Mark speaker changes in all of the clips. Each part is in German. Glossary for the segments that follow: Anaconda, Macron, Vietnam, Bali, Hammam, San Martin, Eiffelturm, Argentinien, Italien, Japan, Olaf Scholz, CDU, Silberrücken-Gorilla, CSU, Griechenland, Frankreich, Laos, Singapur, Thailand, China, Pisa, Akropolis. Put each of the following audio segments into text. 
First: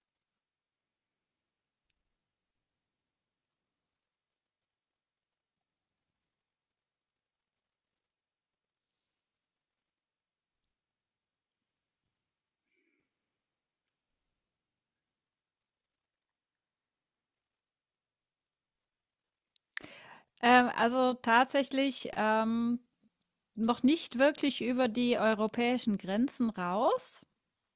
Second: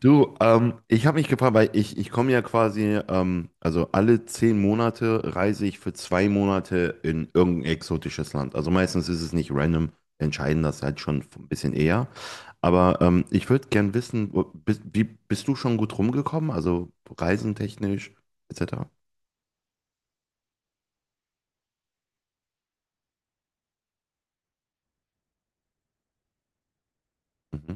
Speaker 1: Du, ich habe mich gefragt, weil ich komme ja quasi, also alle 10 Monate reise ich für 2 Monate in irgendein exotisches Land. Also meistens ist es nicht random, wir entscheiden das halt schon ein bisschen eher. Aber ich würde gern wissen, bist du schon gut rumgekommen? Also reisentechnisch, etc.
Speaker 2: Also tatsächlich noch nicht wirklich über die europäischen Grenzen raus.
Speaker 1: Mhm.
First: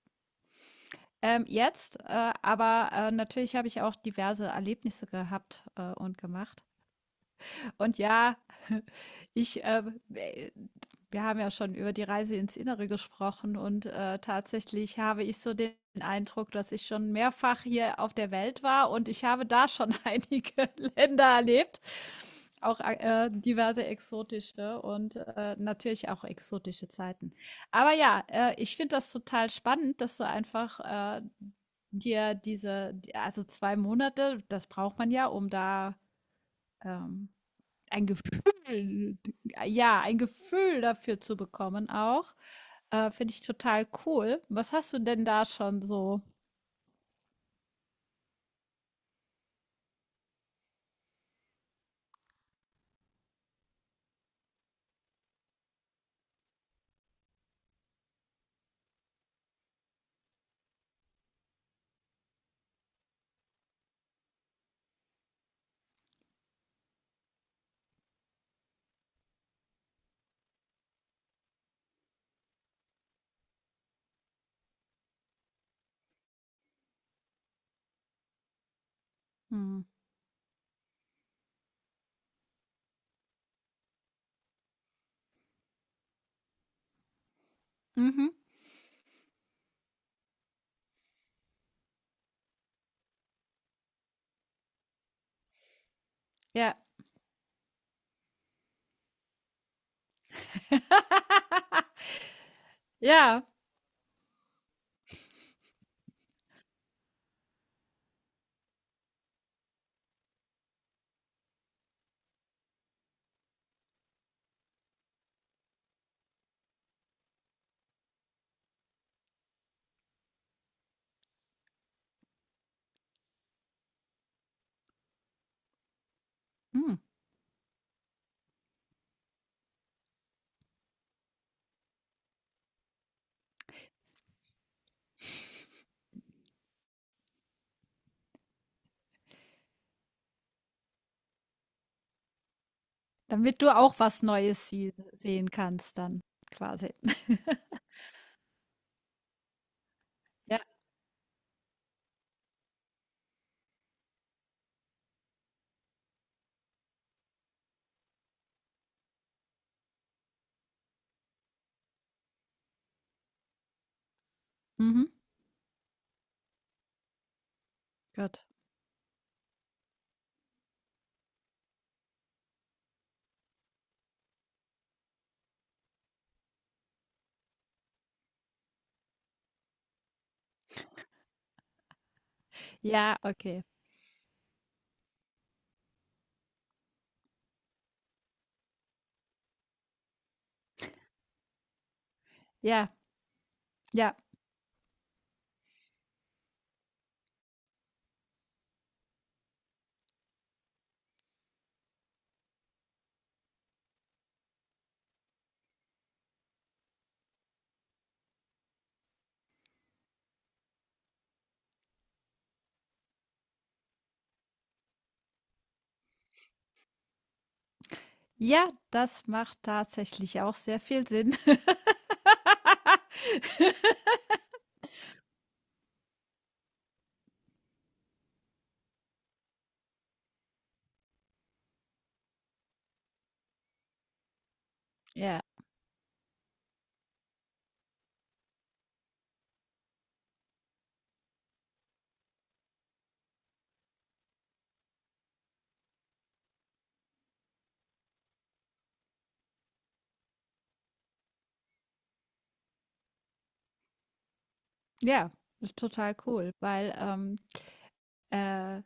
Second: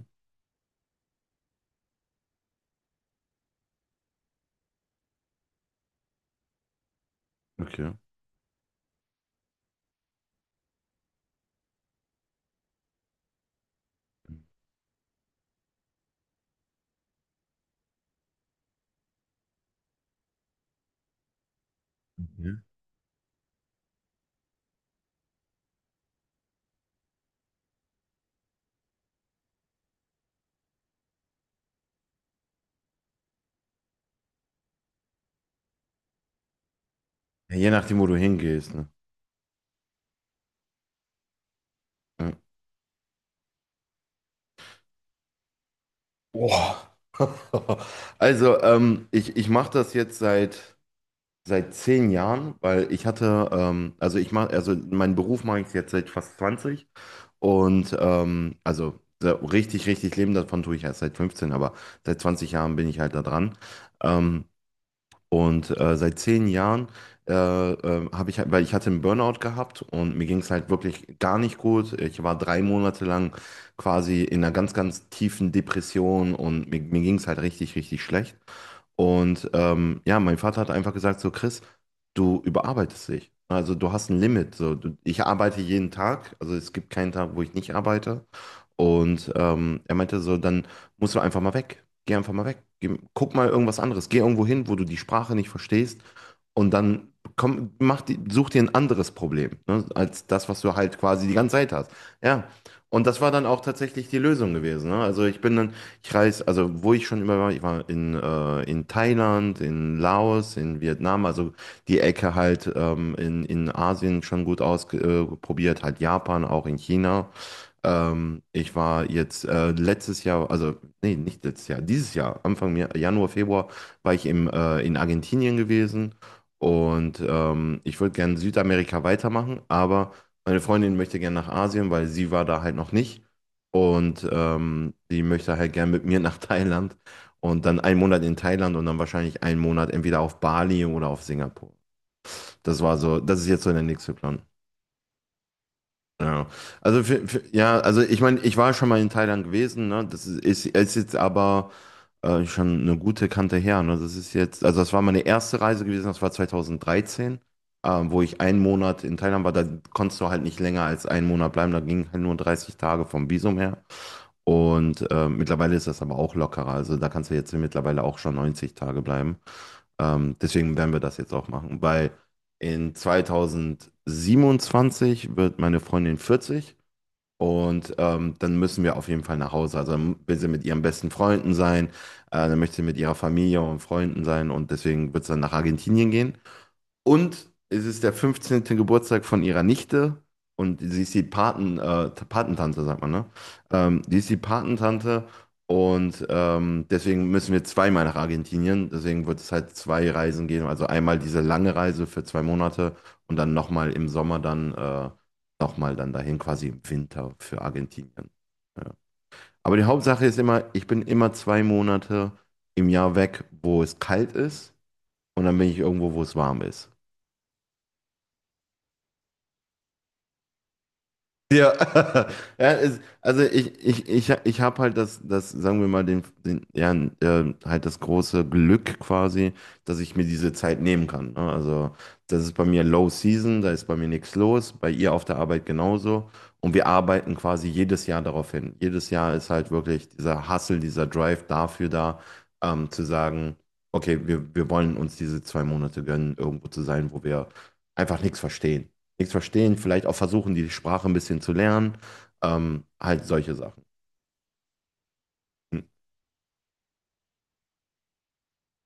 Speaker 2: Jetzt aber natürlich habe ich auch diverse Erlebnisse gehabt und gemacht.
Speaker 1: Okay.
Speaker 2: Und ja, ich, wir haben ja schon über die Reise ins Innere gesprochen und tatsächlich habe ich so den Eindruck, dass ich schon mehrfach hier auf der Welt war und ich habe da schon einige Länder erlebt,
Speaker 1: Mhm.
Speaker 2: auch diverse exotische und natürlich auch exotische Zeiten. Aber ja, ich finde das total spannend, dass du einfach äh, dir also zwei Monate, das braucht man ja, um da ähm,
Speaker 1: Ja, je nachdem,
Speaker 2: ein
Speaker 1: wo du hingehst, ne?
Speaker 2: Gefühl, ja, ein Gefühl dafür zu bekommen
Speaker 1: Ja.
Speaker 2: auch, finde ich total cool. Was hast du denn da schon so?
Speaker 1: Boah. Also, ich mache das jetzt seit. Seit 10 Jahren, weil ich hatte, also meinen Beruf mache ich jetzt seit fast 20 und also so richtig, richtig leben davon tue ich erst seit 15, aber seit 20 Jahren bin ich halt da dran. Ähm, und seit 10 Jahren habe ich, weil ich hatte einen Burnout gehabt und mir ging es halt wirklich gar nicht gut. Ich war 3 Monate lang quasi in einer ganz, ganz tiefen Depression und mir ging es halt richtig, richtig schlecht. Und
Speaker 2: Hm.
Speaker 1: ja, mein Vater hat einfach gesagt, so Chris, du überarbeitest dich. Also du hast ein Limit. So, ich arbeite jeden Tag. Also es gibt keinen Tag, wo ich nicht arbeite.
Speaker 2: Mhm.
Speaker 1: Und er meinte so, dann musst du einfach mal weg. Geh einfach mal weg. Geh, guck mal irgendwas anderes. Geh irgendwo hin, wo du die Sprache nicht verstehst. Und
Speaker 2: Ja.
Speaker 1: dann komm, such dir ein anderes Problem, ne, als das, was du halt quasi die ganze Zeit hast. Ja. Und das war
Speaker 2: Ja.
Speaker 1: dann auch tatsächlich die Lösung gewesen. Ne? Also ich bin dann ich reise, also wo ich schon immer war, ich war in, in Thailand, in Laos, in Vietnam, also die Ecke halt in Asien schon gut ausprobiert, halt Japan, auch in China. Ich war jetzt letztes Jahr, also nee, nicht letztes Jahr, dieses Jahr, Anfang Januar, Februar, war ich in Argentinien gewesen
Speaker 2: Hm.
Speaker 1: und ich würde gerne Südamerika weitermachen, aber meine Freundin möchte gerne nach Asien, weil sie war da halt noch nicht und die möchte halt gerne mit mir nach Thailand und dann einen Monat in Thailand und dann wahrscheinlich einen Monat entweder auf Bali oder auf Singapur. Das ist
Speaker 2: Damit
Speaker 1: jetzt so
Speaker 2: du
Speaker 1: der
Speaker 2: auch
Speaker 1: nächste
Speaker 2: was
Speaker 1: Plan.
Speaker 2: Neues sie sehen kannst dann
Speaker 1: Ja,
Speaker 2: quasi.
Speaker 1: also ja, also ich meine, ich war schon mal in Thailand gewesen, ne? Das ist,
Speaker 2: Ja.
Speaker 1: ist, ist jetzt aber schon eine gute Kante her, ne? Also das war meine erste Reise gewesen, das war 2013, wo ich einen Monat in Thailand war, da konntest du halt nicht länger als einen Monat bleiben, da ging halt nur 30 Tage vom Visum her.
Speaker 2: Mhm.
Speaker 1: Und mittlerweile ist das aber auch lockerer, also da kannst du jetzt mittlerweile auch schon
Speaker 2: Gut.
Speaker 1: 90 Tage bleiben. Deswegen werden wir das jetzt auch machen, weil in 2027 wird meine Freundin 40 und dann müssen wir auf jeden Fall nach Hause. Also dann will sie mit ihren besten Freunden sein, dann möchte sie mit ihrer
Speaker 2: Ja,
Speaker 1: Familie
Speaker 2: okay.
Speaker 1: und Freunden sein und deswegen wird es dann nach Argentinien gehen. Und es ist der 15. Geburtstag von ihrer Nichte und sie ist die Patentante,
Speaker 2: Ja,
Speaker 1: sagt man, ne? Ähm,
Speaker 2: ja.
Speaker 1: die ist die Patentante und deswegen müssen wir zweimal nach Argentinien. Deswegen wird es halt 2 Reisen geben. Also einmal diese lange Reise für 2 Monate und dann nochmal im Sommer dann nochmal dann dahin quasi im Winter für Argentinien. Ja. Aber die Hauptsache ist immer, ich bin immer 2 Monate im Jahr weg, wo es kalt ist und dann bin ich irgendwo, wo es warm ist.
Speaker 2: Ja, das macht tatsächlich auch sehr viel Sinn.
Speaker 1: Ja, also ich, ich, ich, ich habe halt das, sagen wir mal, ja, halt das große Glück quasi, dass ich mir diese Zeit nehmen kann. Ne? Also das ist bei mir Low Season, da ist bei mir nichts los, bei ihr auf der
Speaker 2: Ja.
Speaker 1: Arbeit genauso. Und wir arbeiten quasi jedes Jahr darauf hin. Jedes Jahr ist halt wirklich dieser Hustle, dieser Drive dafür da, zu sagen, okay, wir wollen uns diese 2 Monate gönnen, irgendwo zu sein, wo wir einfach nichts verstehen, vielleicht auch versuchen, die Sprache ein bisschen zu lernen, halt solche Sachen.
Speaker 2: Ja, ist
Speaker 1: Hm.
Speaker 2: total cool, weil, Äh,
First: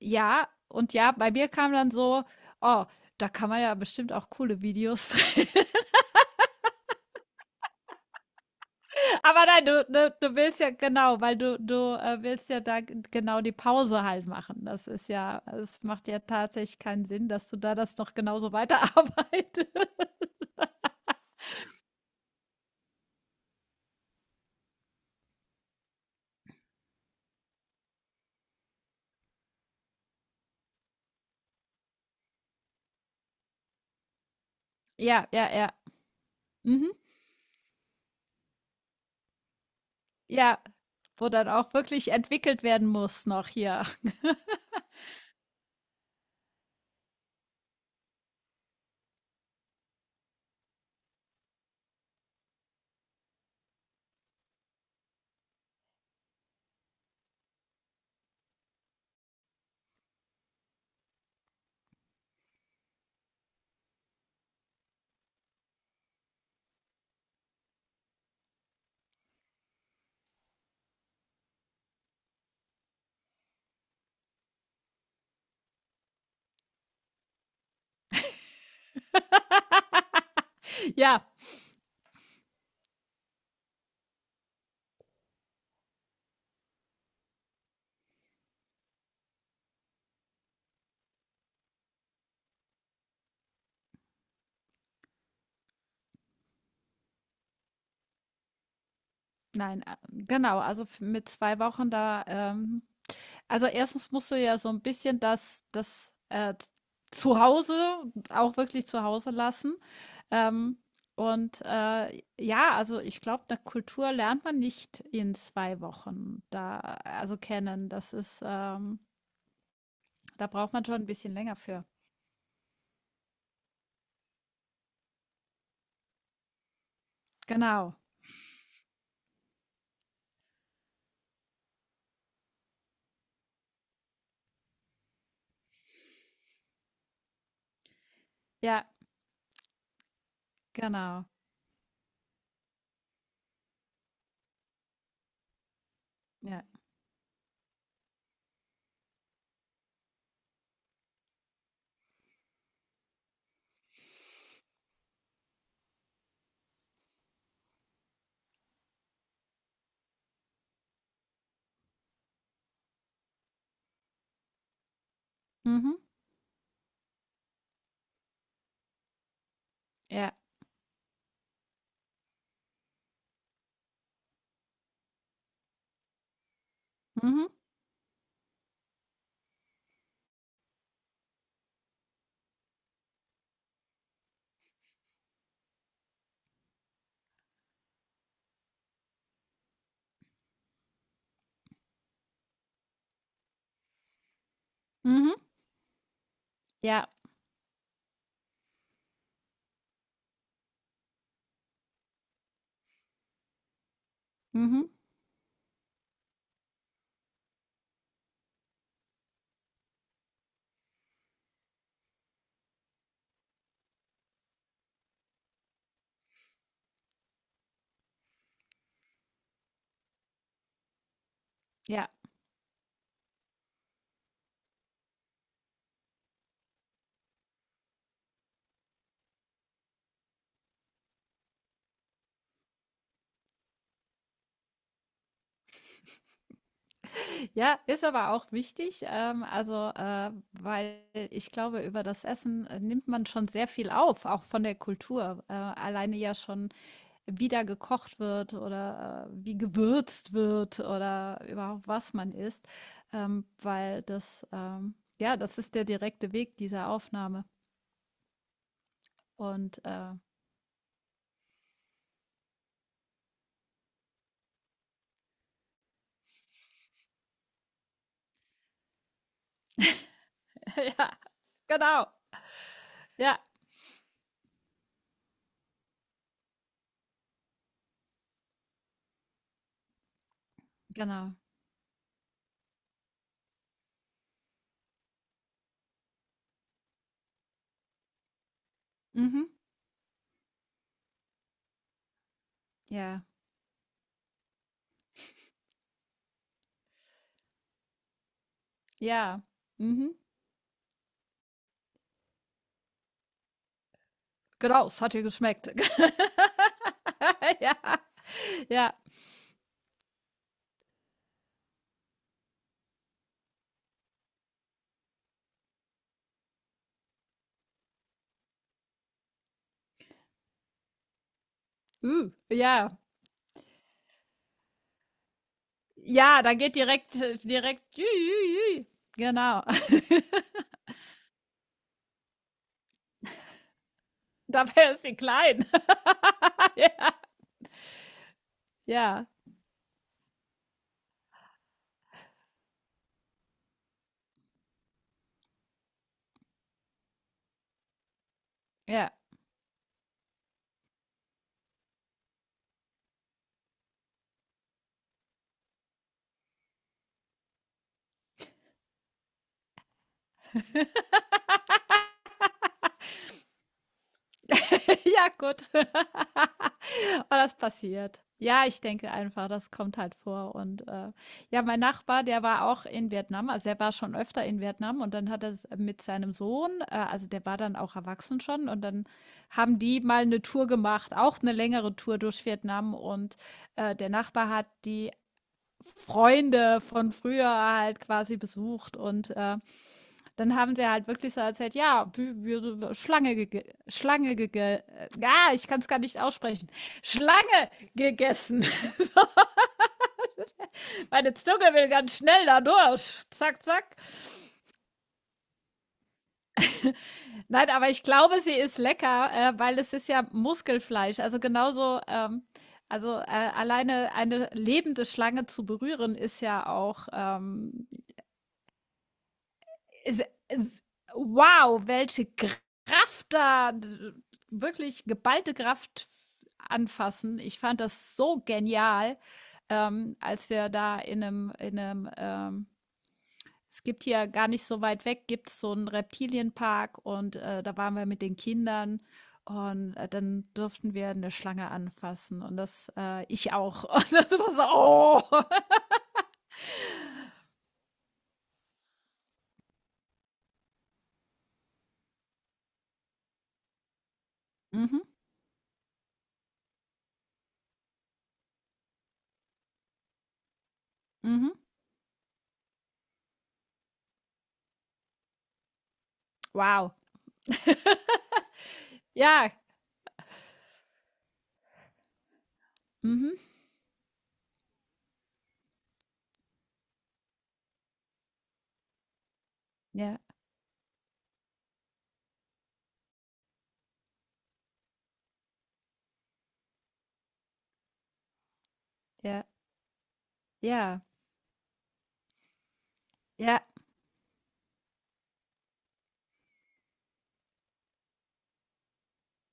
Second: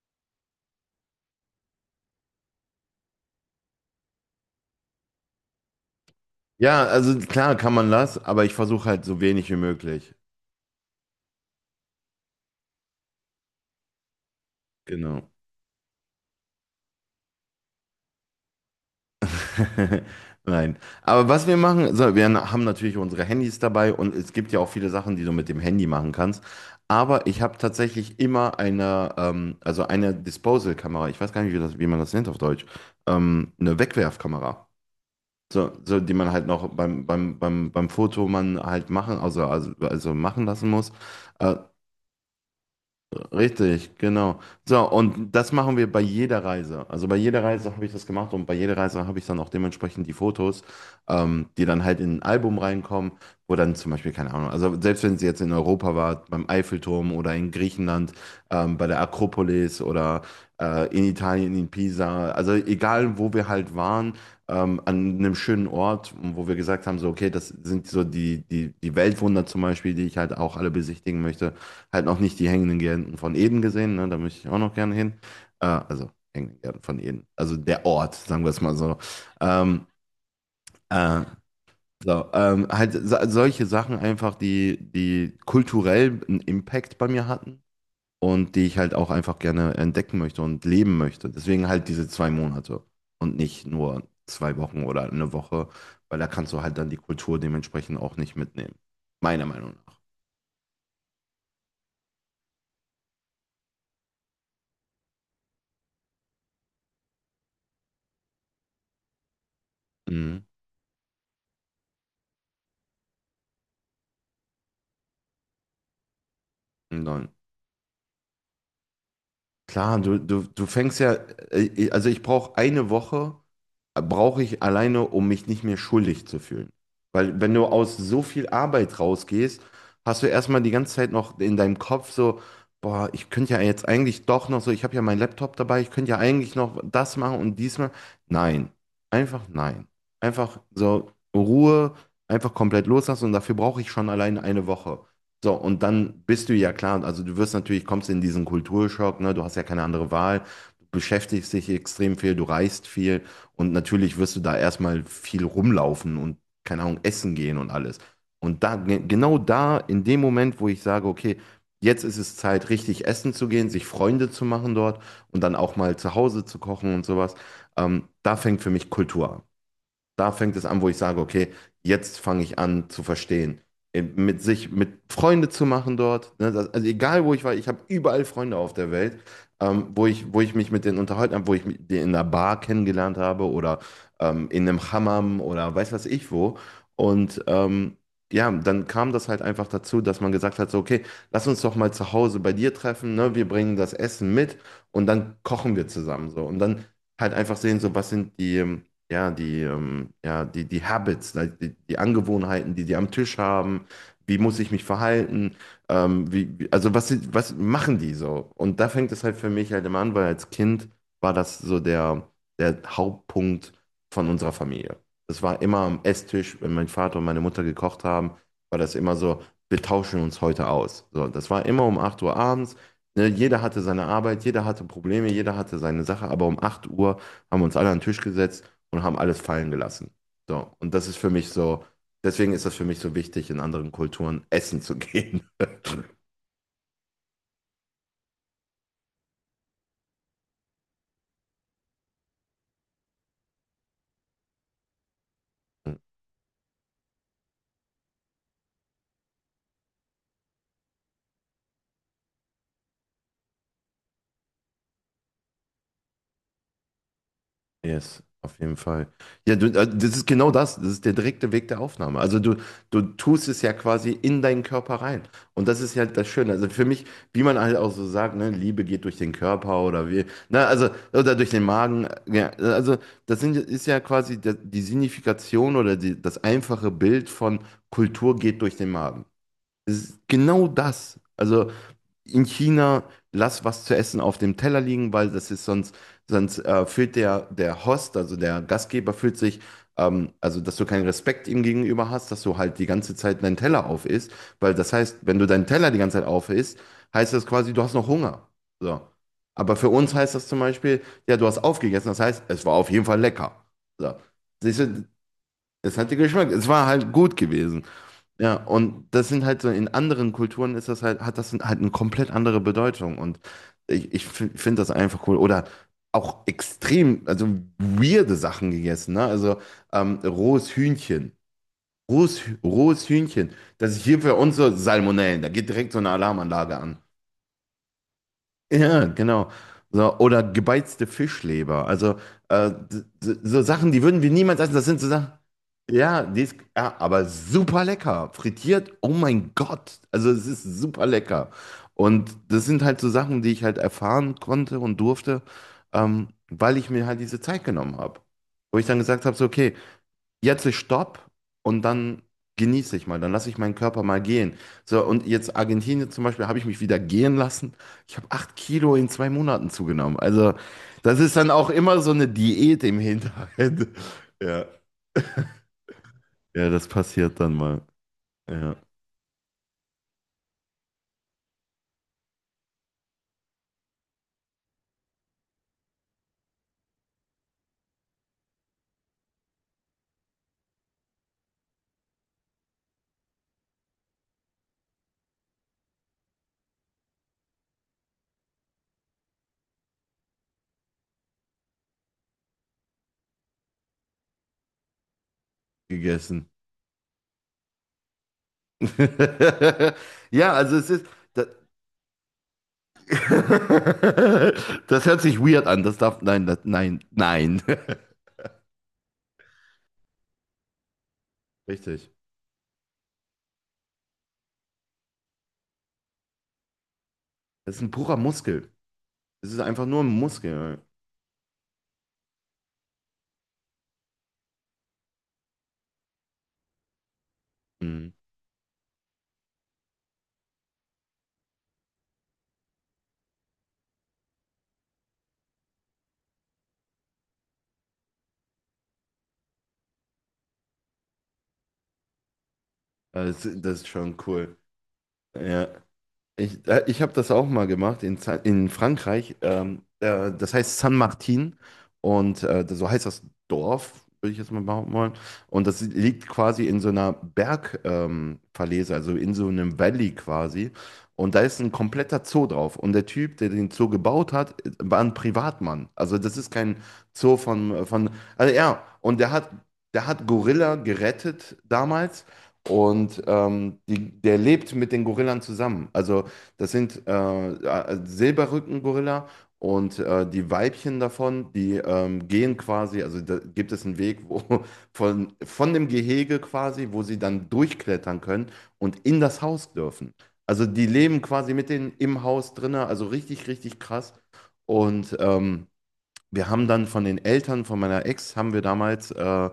Speaker 2: ja, und ja, bei mir kam dann so: „Oh, da kann man ja bestimmt auch coole Videos drehen.“
Speaker 1: Ja, also klar kann man das, aber ich versuche halt so
Speaker 2: Aber
Speaker 1: wenig wie
Speaker 2: nein, du
Speaker 1: möglich.
Speaker 2: ne, du willst ja genau, weil du willst ja da g genau die Pause halt machen. Das ist
Speaker 1: Genau.
Speaker 2: ja, es macht ja tatsächlich keinen Sinn, dass du da das noch genauso weiterarbeitest.
Speaker 1: Nein. Aber was wir machen, so, wir haben natürlich unsere Handys dabei und es gibt ja auch viele Sachen, die du mit dem Handy machen kannst. Aber ich habe tatsächlich immer eine Disposal-Kamera. Ich weiß gar nicht, wie man das nennt auf Deutsch. Eine Wegwerfkamera.
Speaker 2: Ja, ja, ja.
Speaker 1: So, die man halt noch
Speaker 2: Mhm.
Speaker 1: beim Foto man halt machen, also machen
Speaker 2: Ja,
Speaker 1: lassen muss.
Speaker 2: wo dann
Speaker 1: Äh,
Speaker 2: auch wirklich entwickelt werden muss noch hier.
Speaker 1: Richtig, genau. So, und das machen wir bei jeder Reise. Also bei jeder Reise habe ich das gemacht und bei jeder Reise habe ich dann auch dementsprechend die Fotos, die dann halt in ein Album reinkommen, wo dann zum Beispiel, keine Ahnung, also selbst wenn sie jetzt in Europa war, beim Eiffelturm oder in Griechenland, bei der Akropolis oder in Italien, in Pisa, also egal wo wir halt waren, an einem schönen Ort, wo wir gesagt haben, so, okay, das sind so die Weltwunder zum Beispiel, die ich halt auch alle besichtigen möchte. Halt noch nicht die hängenden Gärten von Eden gesehen, ne? Da möchte ich auch noch gerne hin. Also hängenden Gärten von Eden. Also der Ort, sagen wir es mal so. Ähm,
Speaker 2: Ja,
Speaker 1: äh, halt solche Sachen einfach, die kulturell einen Impact bei mir hatten und die ich halt auch einfach gerne entdecken möchte und leben möchte. Deswegen halt diese 2 Monate und nicht nur 2 Wochen oder eine Woche, weil da kannst du halt dann die Kultur dementsprechend auch nicht mitnehmen. Meiner Meinung
Speaker 2: nein,
Speaker 1: nach.
Speaker 2: genau, also f mit 2 Wochen da, also erstens musst du ja so ein bisschen das Z Zuhause auch wirklich zu Hause lassen.
Speaker 1: Mhm.
Speaker 2: Ähm, und, ja, also ich glaube, eine Kultur lernt man nicht in 2 Wochen da
Speaker 1: Nein.
Speaker 2: also kennen. Das ist,
Speaker 1: Klar, du, du,
Speaker 2: da
Speaker 1: du
Speaker 2: braucht man schon
Speaker 1: fängst
Speaker 2: ein
Speaker 1: ja,
Speaker 2: bisschen länger für.
Speaker 1: also ich brauche eine Woche, brauche ich alleine, um mich nicht mehr schuldig zu fühlen. Weil wenn du aus
Speaker 2: Genau.
Speaker 1: so viel Arbeit rausgehst, hast du erstmal die ganze Zeit noch in deinem Kopf so, boah, ich könnte ja jetzt eigentlich doch noch so, ich habe ja meinen Laptop dabei, ich könnte ja eigentlich noch das machen und diesmal. Nein,
Speaker 2: Ja,
Speaker 1: einfach nein. Einfach so
Speaker 2: genau.
Speaker 1: Ruhe, einfach komplett loslassen und dafür brauche ich schon allein eine Woche. So, und dann bist du
Speaker 2: Ja.
Speaker 1: ja klar, also du wirst natürlich, kommst in diesen Kulturschock, ne, du hast ja keine andere Wahl, du beschäftigst dich extrem viel, du reist viel. Und natürlich wirst du da erstmal viel rumlaufen und, keine Ahnung, essen gehen und alles. Und da, genau da, in dem Moment, wo ich sage, okay, jetzt ist es Zeit, richtig essen zu gehen, sich Freunde zu machen dort und dann auch mal
Speaker 2: Mhm.
Speaker 1: zu Hause zu kochen und sowas, da fängt für mich Kultur an. Da
Speaker 2: Ja.
Speaker 1: fängt es an, wo ich sage, okay, jetzt fange ich an zu verstehen. Mit Freunde zu machen dort. Ne? Also egal, wo ich
Speaker 2: Mhm.
Speaker 1: war, ich habe überall Freunde auf der Welt, wo ich mich mit denen unterhalten habe, wo ich mit denen in einer Bar kennengelernt habe oder in einem Hammam oder weiß was ich wo. Und ja, dann kam das halt einfach dazu, dass man gesagt hat, so, okay, lass uns doch mal zu Hause bei dir treffen, ne? Wir bringen das Essen mit und dann
Speaker 2: Mhm.
Speaker 1: kochen wir zusammen so. Und dann
Speaker 2: Ja.
Speaker 1: halt einfach sehen, so, was sind die... ja, die Habits, like die Angewohnheiten, die die am Tisch haben, wie muss ich mich
Speaker 2: Mhm.
Speaker 1: verhalten, was machen die so? Und da fängt es halt für mich halt immer an, weil als Kind war das so der Hauptpunkt von unserer Familie. Das war immer am Esstisch, wenn mein Vater und meine Mutter gekocht haben, war das immer so, wir tauschen uns heute aus. So, das war immer um
Speaker 2: Ja.
Speaker 1: 8 Uhr abends. Ne, jeder hatte seine Arbeit, jeder hatte Probleme, jeder hatte seine Sache, aber um 8 Uhr haben wir uns alle an den Tisch gesetzt und haben alles fallen gelassen. So, und das ist für mich so, deswegen ist das für mich so wichtig, in anderen Kulturen essen zu gehen.
Speaker 2: Ja, ist aber auch wichtig, also, weil ich glaube, über das Essen, nimmt man schon sehr viel auf, auch von der Kultur. Alleine ja schon, wie da gekocht wird oder, wie gewürzt wird oder überhaupt was man isst, weil das, ja, das ist der direkte Weg dieser Aufnahme
Speaker 1: Yes, auf jeden Fall. Ja,
Speaker 2: und,
Speaker 1: das ist genau das. Das ist der direkte Weg der Aufnahme. Also du tust es ja quasi in deinen Körper rein. Und das ist ja das Schöne. Also für mich, wie man halt auch so sagt, ne, Liebe geht durch den Körper oder wie, na, also,
Speaker 2: ja,
Speaker 1: oder durch den
Speaker 2: genau,
Speaker 1: Magen. Ja, also
Speaker 2: ja,
Speaker 1: ist ja quasi die Signifikation oder das einfache Bild von Kultur geht durch den Magen. Es ist genau das.
Speaker 2: genau.
Speaker 1: Also in China, lass was zu essen auf dem Teller liegen, weil das ist sonst, fühlt der Host, also der Gastgeber fühlt
Speaker 2: Mhm,
Speaker 1: sich, also dass du keinen Respekt ihm gegenüber hast, dass du halt die ganze
Speaker 2: ja,
Speaker 1: Zeit deinen Teller auf isst, weil das heißt, wenn du deinen Teller die ganze Zeit auf isst, heißt das quasi, du hast noch Hunger. So.
Speaker 2: ja,
Speaker 1: Aber für uns
Speaker 2: mhm.
Speaker 1: heißt das zum Beispiel, ja, du hast aufgegessen, das heißt, es war auf jeden Fall lecker. So. Siehst
Speaker 2: Genau, es
Speaker 1: du,
Speaker 2: hat dir geschmeckt.
Speaker 1: es hat dir geschmeckt, es war halt gut
Speaker 2: Ja,
Speaker 1: gewesen. Ja,
Speaker 2: ja,
Speaker 1: und das sind halt so, in anderen Kulturen ist das halt, hat das halt eine komplett andere Bedeutung. Und ich finde das einfach cool. Oder auch extrem, also weirde Sachen gegessen, ne? Also rohes Hühnchen. Rohes, Hü-
Speaker 2: ja,
Speaker 1: rohes Hühnchen. Das ist hier für uns so Salmonellen. Da geht direkt so eine
Speaker 2: ja, da geht
Speaker 1: Alarmanlage an.
Speaker 2: direkt, direkt, jü, jü, jü.
Speaker 1: Ja, genau.
Speaker 2: Genau.
Speaker 1: So, oder gebeizte Fischleber. Also so Sachen, die würden wir niemals essen. Das
Speaker 2: Dabei
Speaker 1: sind
Speaker 2: ist
Speaker 1: so
Speaker 2: sie
Speaker 1: Sachen.
Speaker 2: klein.
Speaker 1: Ja, die ist, ja, aber super lecker. Frittiert,
Speaker 2: Ja,
Speaker 1: oh
Speaker 2: ja,
Speaker 1: mein Gott. Also es ist super lecker. Und das sind halt so Sachen, die ich halt erfahren konnte und durfte, weil ich mir halt diese Zeit genommen habe. Wo ich dann gesagt habe, so, okay, jetzt ist Stopp und dann genieße ich mal, dann lasse ich meinen Körper mal gehen. So, und jetzt Argentinien zum Beispiel habe ich mich wieder gehen lassen. Ich habe 8 Kilo in 2 Monaten zugenommen. Also, das ist dann auch immer so eine Diät im Hinterhalt. Ja,
Speaker 2: ja, gut.
Speaker 1: ja, das passiert
Speaker 2: Aber
Speaker 1: dann
Speaker 2: das
Speaker 1: mal.
Speaker 2: passiert. Ja,
Speaker 1: Ja,
Speaker 2: ich denke einfach, das kommt halt vor. Und ja, mein Nachbar, der war auch in Vietnam, also er war schon öfter in Vietnam und dann hat er mit seinem Sohn, also der war dann auch erwachsen schon, und dann haben die mal eine Tour gemacht, auch eine längere Tour durch Vietnam. Und der Nachbar hat die Freunde von früher halt quasi besucht und dann haben sie halt wirklich so erzählt, ja, wir, Schlange gege ja, ich kann es gar nicht
Speaker 1: gegessen.
Speaker 2: aussprechen. Schlange gegessen. So,
Speaker 1: Ja, also es ist.
Speaker 2: meine
Speaker 1: Das,
Speaker 2: Zunge will ganz schnell da durch. Zack, zack.
Speaker 1: das hört sich weird an. Das darf. Nein, das, nein, nein.
Speaker 2: Nein, aber ich glaube, sie ist lecker, weil es ist ja Muskelfleisch. Also genauso,
Speaker 1: Richtig.
Speaker 2: also alleine eine lebende Schlange zu berühren, ist ja auch
Speaker 1: Das ist ein purer Muskel. Es ist einfach nur ein
Speaker 2: es, es,
Speaker 1: Muskel.
Speaker 2: wow, welche Kraft da, wirklich geballte Kraft anfassen. Ich fand
Speaker 1: Mhm.
Speaker 2: das so genial, als wir da in einem, es gibt hier gar nicht so weit weg, gibt es so einen Reptilienpark und da waren wir mit den Kindern und dann durften wir eine Schlange anfassen und das,
Speaker 1: Das,
Speaker 2: ich
Speaker 1: das
Speaker 2: auch.
Speaker 1: ist
Speaker 2: Und
Speaker 1: schon
Speaker 2: das war
Speaker 1: cool.
Speaker 2: so, oh.
Speaker 1: Ja. Ich habe das auch mal gemacht in Frankreich. Das heißt San Martin und so heißt das Dorf, würde ich jetzt mal behaupten
Speaker 2: Mhm,
Speaker 1: wollen. Und das liegt quasi in so einer Bergverlese, Verlese, also in so einem Valley quasi. Und da
Speaker 2: mhm.
Speaker 1: ist ein kompletter Zoo drauf. Und der Typ, der den Zoo gebaut hat, war ein Privatmann. Also das ist kein
Speaker 2: Wow.
Speaker 1: Zoo von, also ja, und der hat,
Speaker 2: Ja,
Speaker 1: der hat Gorilla gerettet damals. Und
Speaker 2: mhm.
Speaker 1: der lebt mit den Gorillas zusammen. Also das sind Silberrücken-Gorilla und
Speaker 2: Ja,
Speaker 1: die Weibchen davon, die gehen quasi, also da gibt es einen Weg wo, von dem Gehege quasi, wo sie dann durchklettern können und in das
Speaker 2: ja,
Speaker 1: Haus dürfen. Also die
Speaker 2: ja.
Speaker 1: leben quasi mit denen im Haus drinne, also richtig,
Speaker 2: Ja,
Speaker 1: richtig krass. Und wir haben dann von den Eltern von meiner Ex, haben wir damals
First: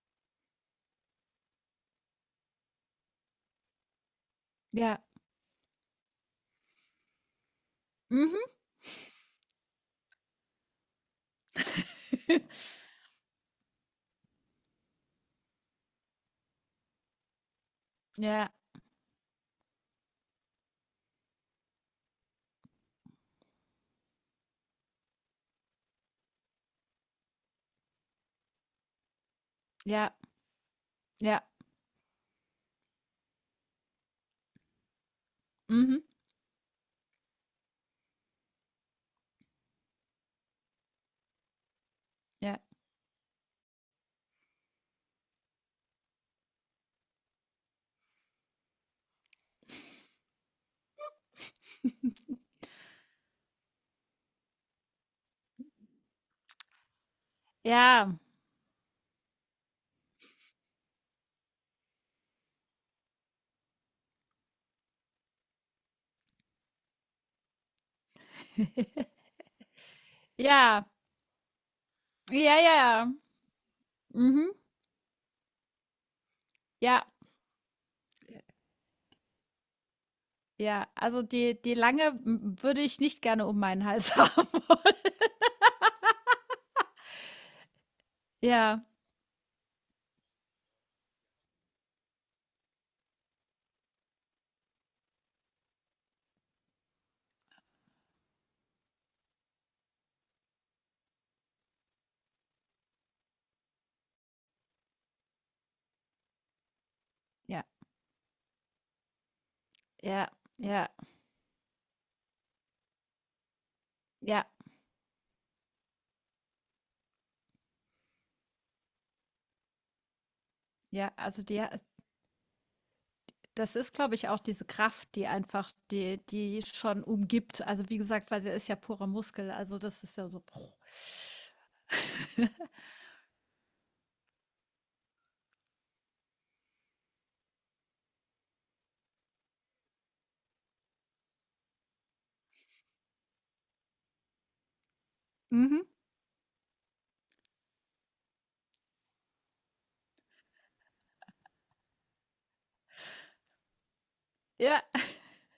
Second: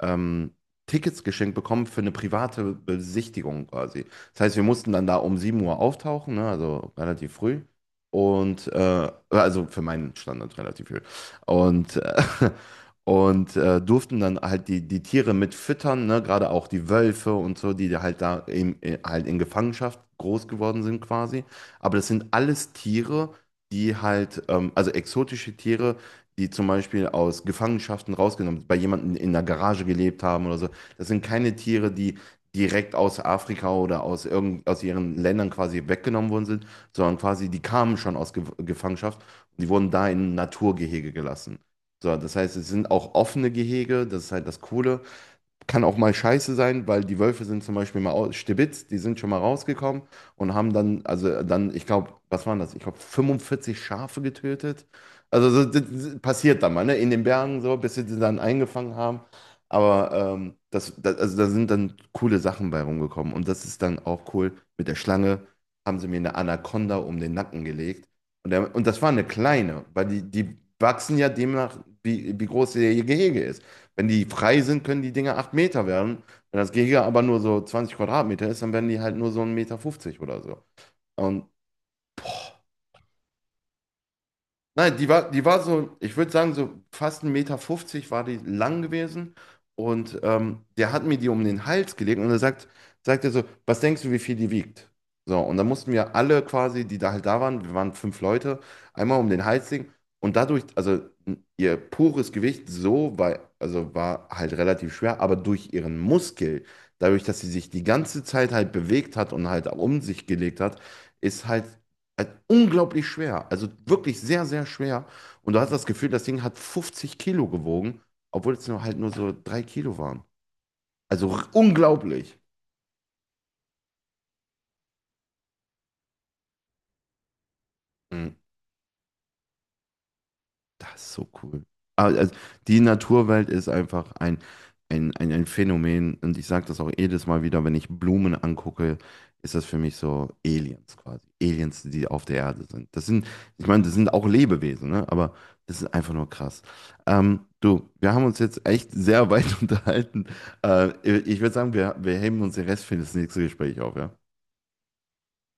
Speaker 1: ähm, Tickets geschenkt bekommen für eine private Besichtigung quasi. Das heißt, wir mussten
Speaker 2: ja.
Speaker 1: dann da um 7 Uhr auftauchen, ne, also relativ früh.
Speaker 2: Mhm.
Speaker 1: Und also für meinen Standard relativ früh. Und, äh, und durften dann halt die Tiere mit füttern, ne, gerade auch die Wölfe und so, die halt da
Speaker 2: Ja,
Speaker 1: in Gefangenschaft groß geworden sind quasi. Aber das sind alles Tiere, die halt, also exotische Tiere, die zum Beispiel aus Gefangenschaften rausgenommen, bei jemandem in der Garage
Speaker 2: ja,
Speaker 1: gelebt haben oder so. Das sind
Speaker 2: ja.
Speaker 1: keine Tiere, die direkt aus Afrika oder aus, irgend, aus ihren Ländern quasi
Speaker 2: Mhm.
Speaker 1: weggenommen worden sind, sondern quasi die kamen schon aus Ge Gefangenschaft und die wurden da in Naturgehege gelassen. So, das heißt,
Speaker 2: Ja.
Speaker 1: es sind auch offene Gehege, das ist halt das Coole kann auch mal scheiße sein, weil die Wölfe sind zum Beispiel mal aus Stibitz, die sind schon mal rausgekommen und haben dann, also dann, ich glaube, was waren das? Ich glaube, 45 Schafe getötet. Also so, das passiert dann mal, ne? In den Bergen so, bis sie
Speaker 2: Ja,
Speaker 1: die dann eingefangen haben. Aber das, also da sind dann coole Sachen bei rumgekommen. Und das ist dann auch cool. Mit der Schlange haben sie mir eine Anaconda um den Nacken gelegt. Und das war eine kleine, weil die
Speaker 2: ja,
Speaker 1: wachsen ja demnach, wie
Speaker 2: ja, ja.
Speaker 1: groß ihr
Speaker 2: Ja.
Speaker 1: Gehege ist. Wenn die
Speaker 2: Mhm.
Speaker 1: frei sind, können die Dinger 8 Meter werden. Wenn das Gehege
Speaker 2: Ja,
Speaker 1: aber nur so 20 Quadratmeter ist, dann werden die halt nur so 1,50 Meter oder so.
Speaker 2: ja. Also
Speaker 1: Und
Speaker 2: die die Lange m würde ich nicht gerne um meinen Hals haben
Speaker 1: nein, die
Speaker 2: wollen.
Speaker 1: war, die war so, ich würde sagen, so fast 1,50 Meter war die lang
Speaker 2: Ja,
Speaker 1: gewesen. Und der hat mir die um den Hals gelegt und er sagt er so, was denkst du, wie viel die wiegt? So, und dann mussten wir alle quasi, die da halt da waren, wir waren 5 Leute, einmal um den Hals legen. Und dadurch, also ihr pures Gewicht so war, also war halt relativ schwer, aber durch ihren Muskel, dadurch, dass sie
Speaker 2: ja,
Speaker 1: sich die ganze Zeit halt bewegt hat und halt um sich
Speaker 2: ja,
Speaker 1: gelegt hat,
Speaker 2: ja,
Speaker 1: ist halt also unglaublich schwer, also wirklich sehr,
Speaker 2: ja,
Speaker 1: sehr schwer. Und du hast das Gefühl, das Ding hat 50 Kilo gewogen, obwohl es nur halt nur so 3 Kilo waren.
Speaker 2: ja.
Speaker 1: Also
Speaker 2: Also die
Speaker 1: unglaublich.
Speaker 2: Das ist, glaube ich, auch diese Kraft, die einfach die schon umgibt. Also, wie gesagt,
Speaker 1: Mm.
Speaker 2: weil sie ist ja purer Muskel, also das ist ja so
Speaker 1: Das ist so cool. Ah, also die Naturwelt ist einfach ein Phänomen und ich sage das auch jedes Mal wieder, wenn ich Blumen angucke, ist das für mich so Aliens quasi. Aliens, die auf der Erde sind. Das sind, ich meine, das sind auch Lebewesen, ne? Aber das
Speaker 2: Mhm.
Speaker 1: ist einfach nur krass. Du, wir haben uns jetzt echt sehr weit unterhalten. Äh, ich würde sagen, wir heben uns den Rest für das nächste Gespräch auf, ja?
Speaker 2: Ja.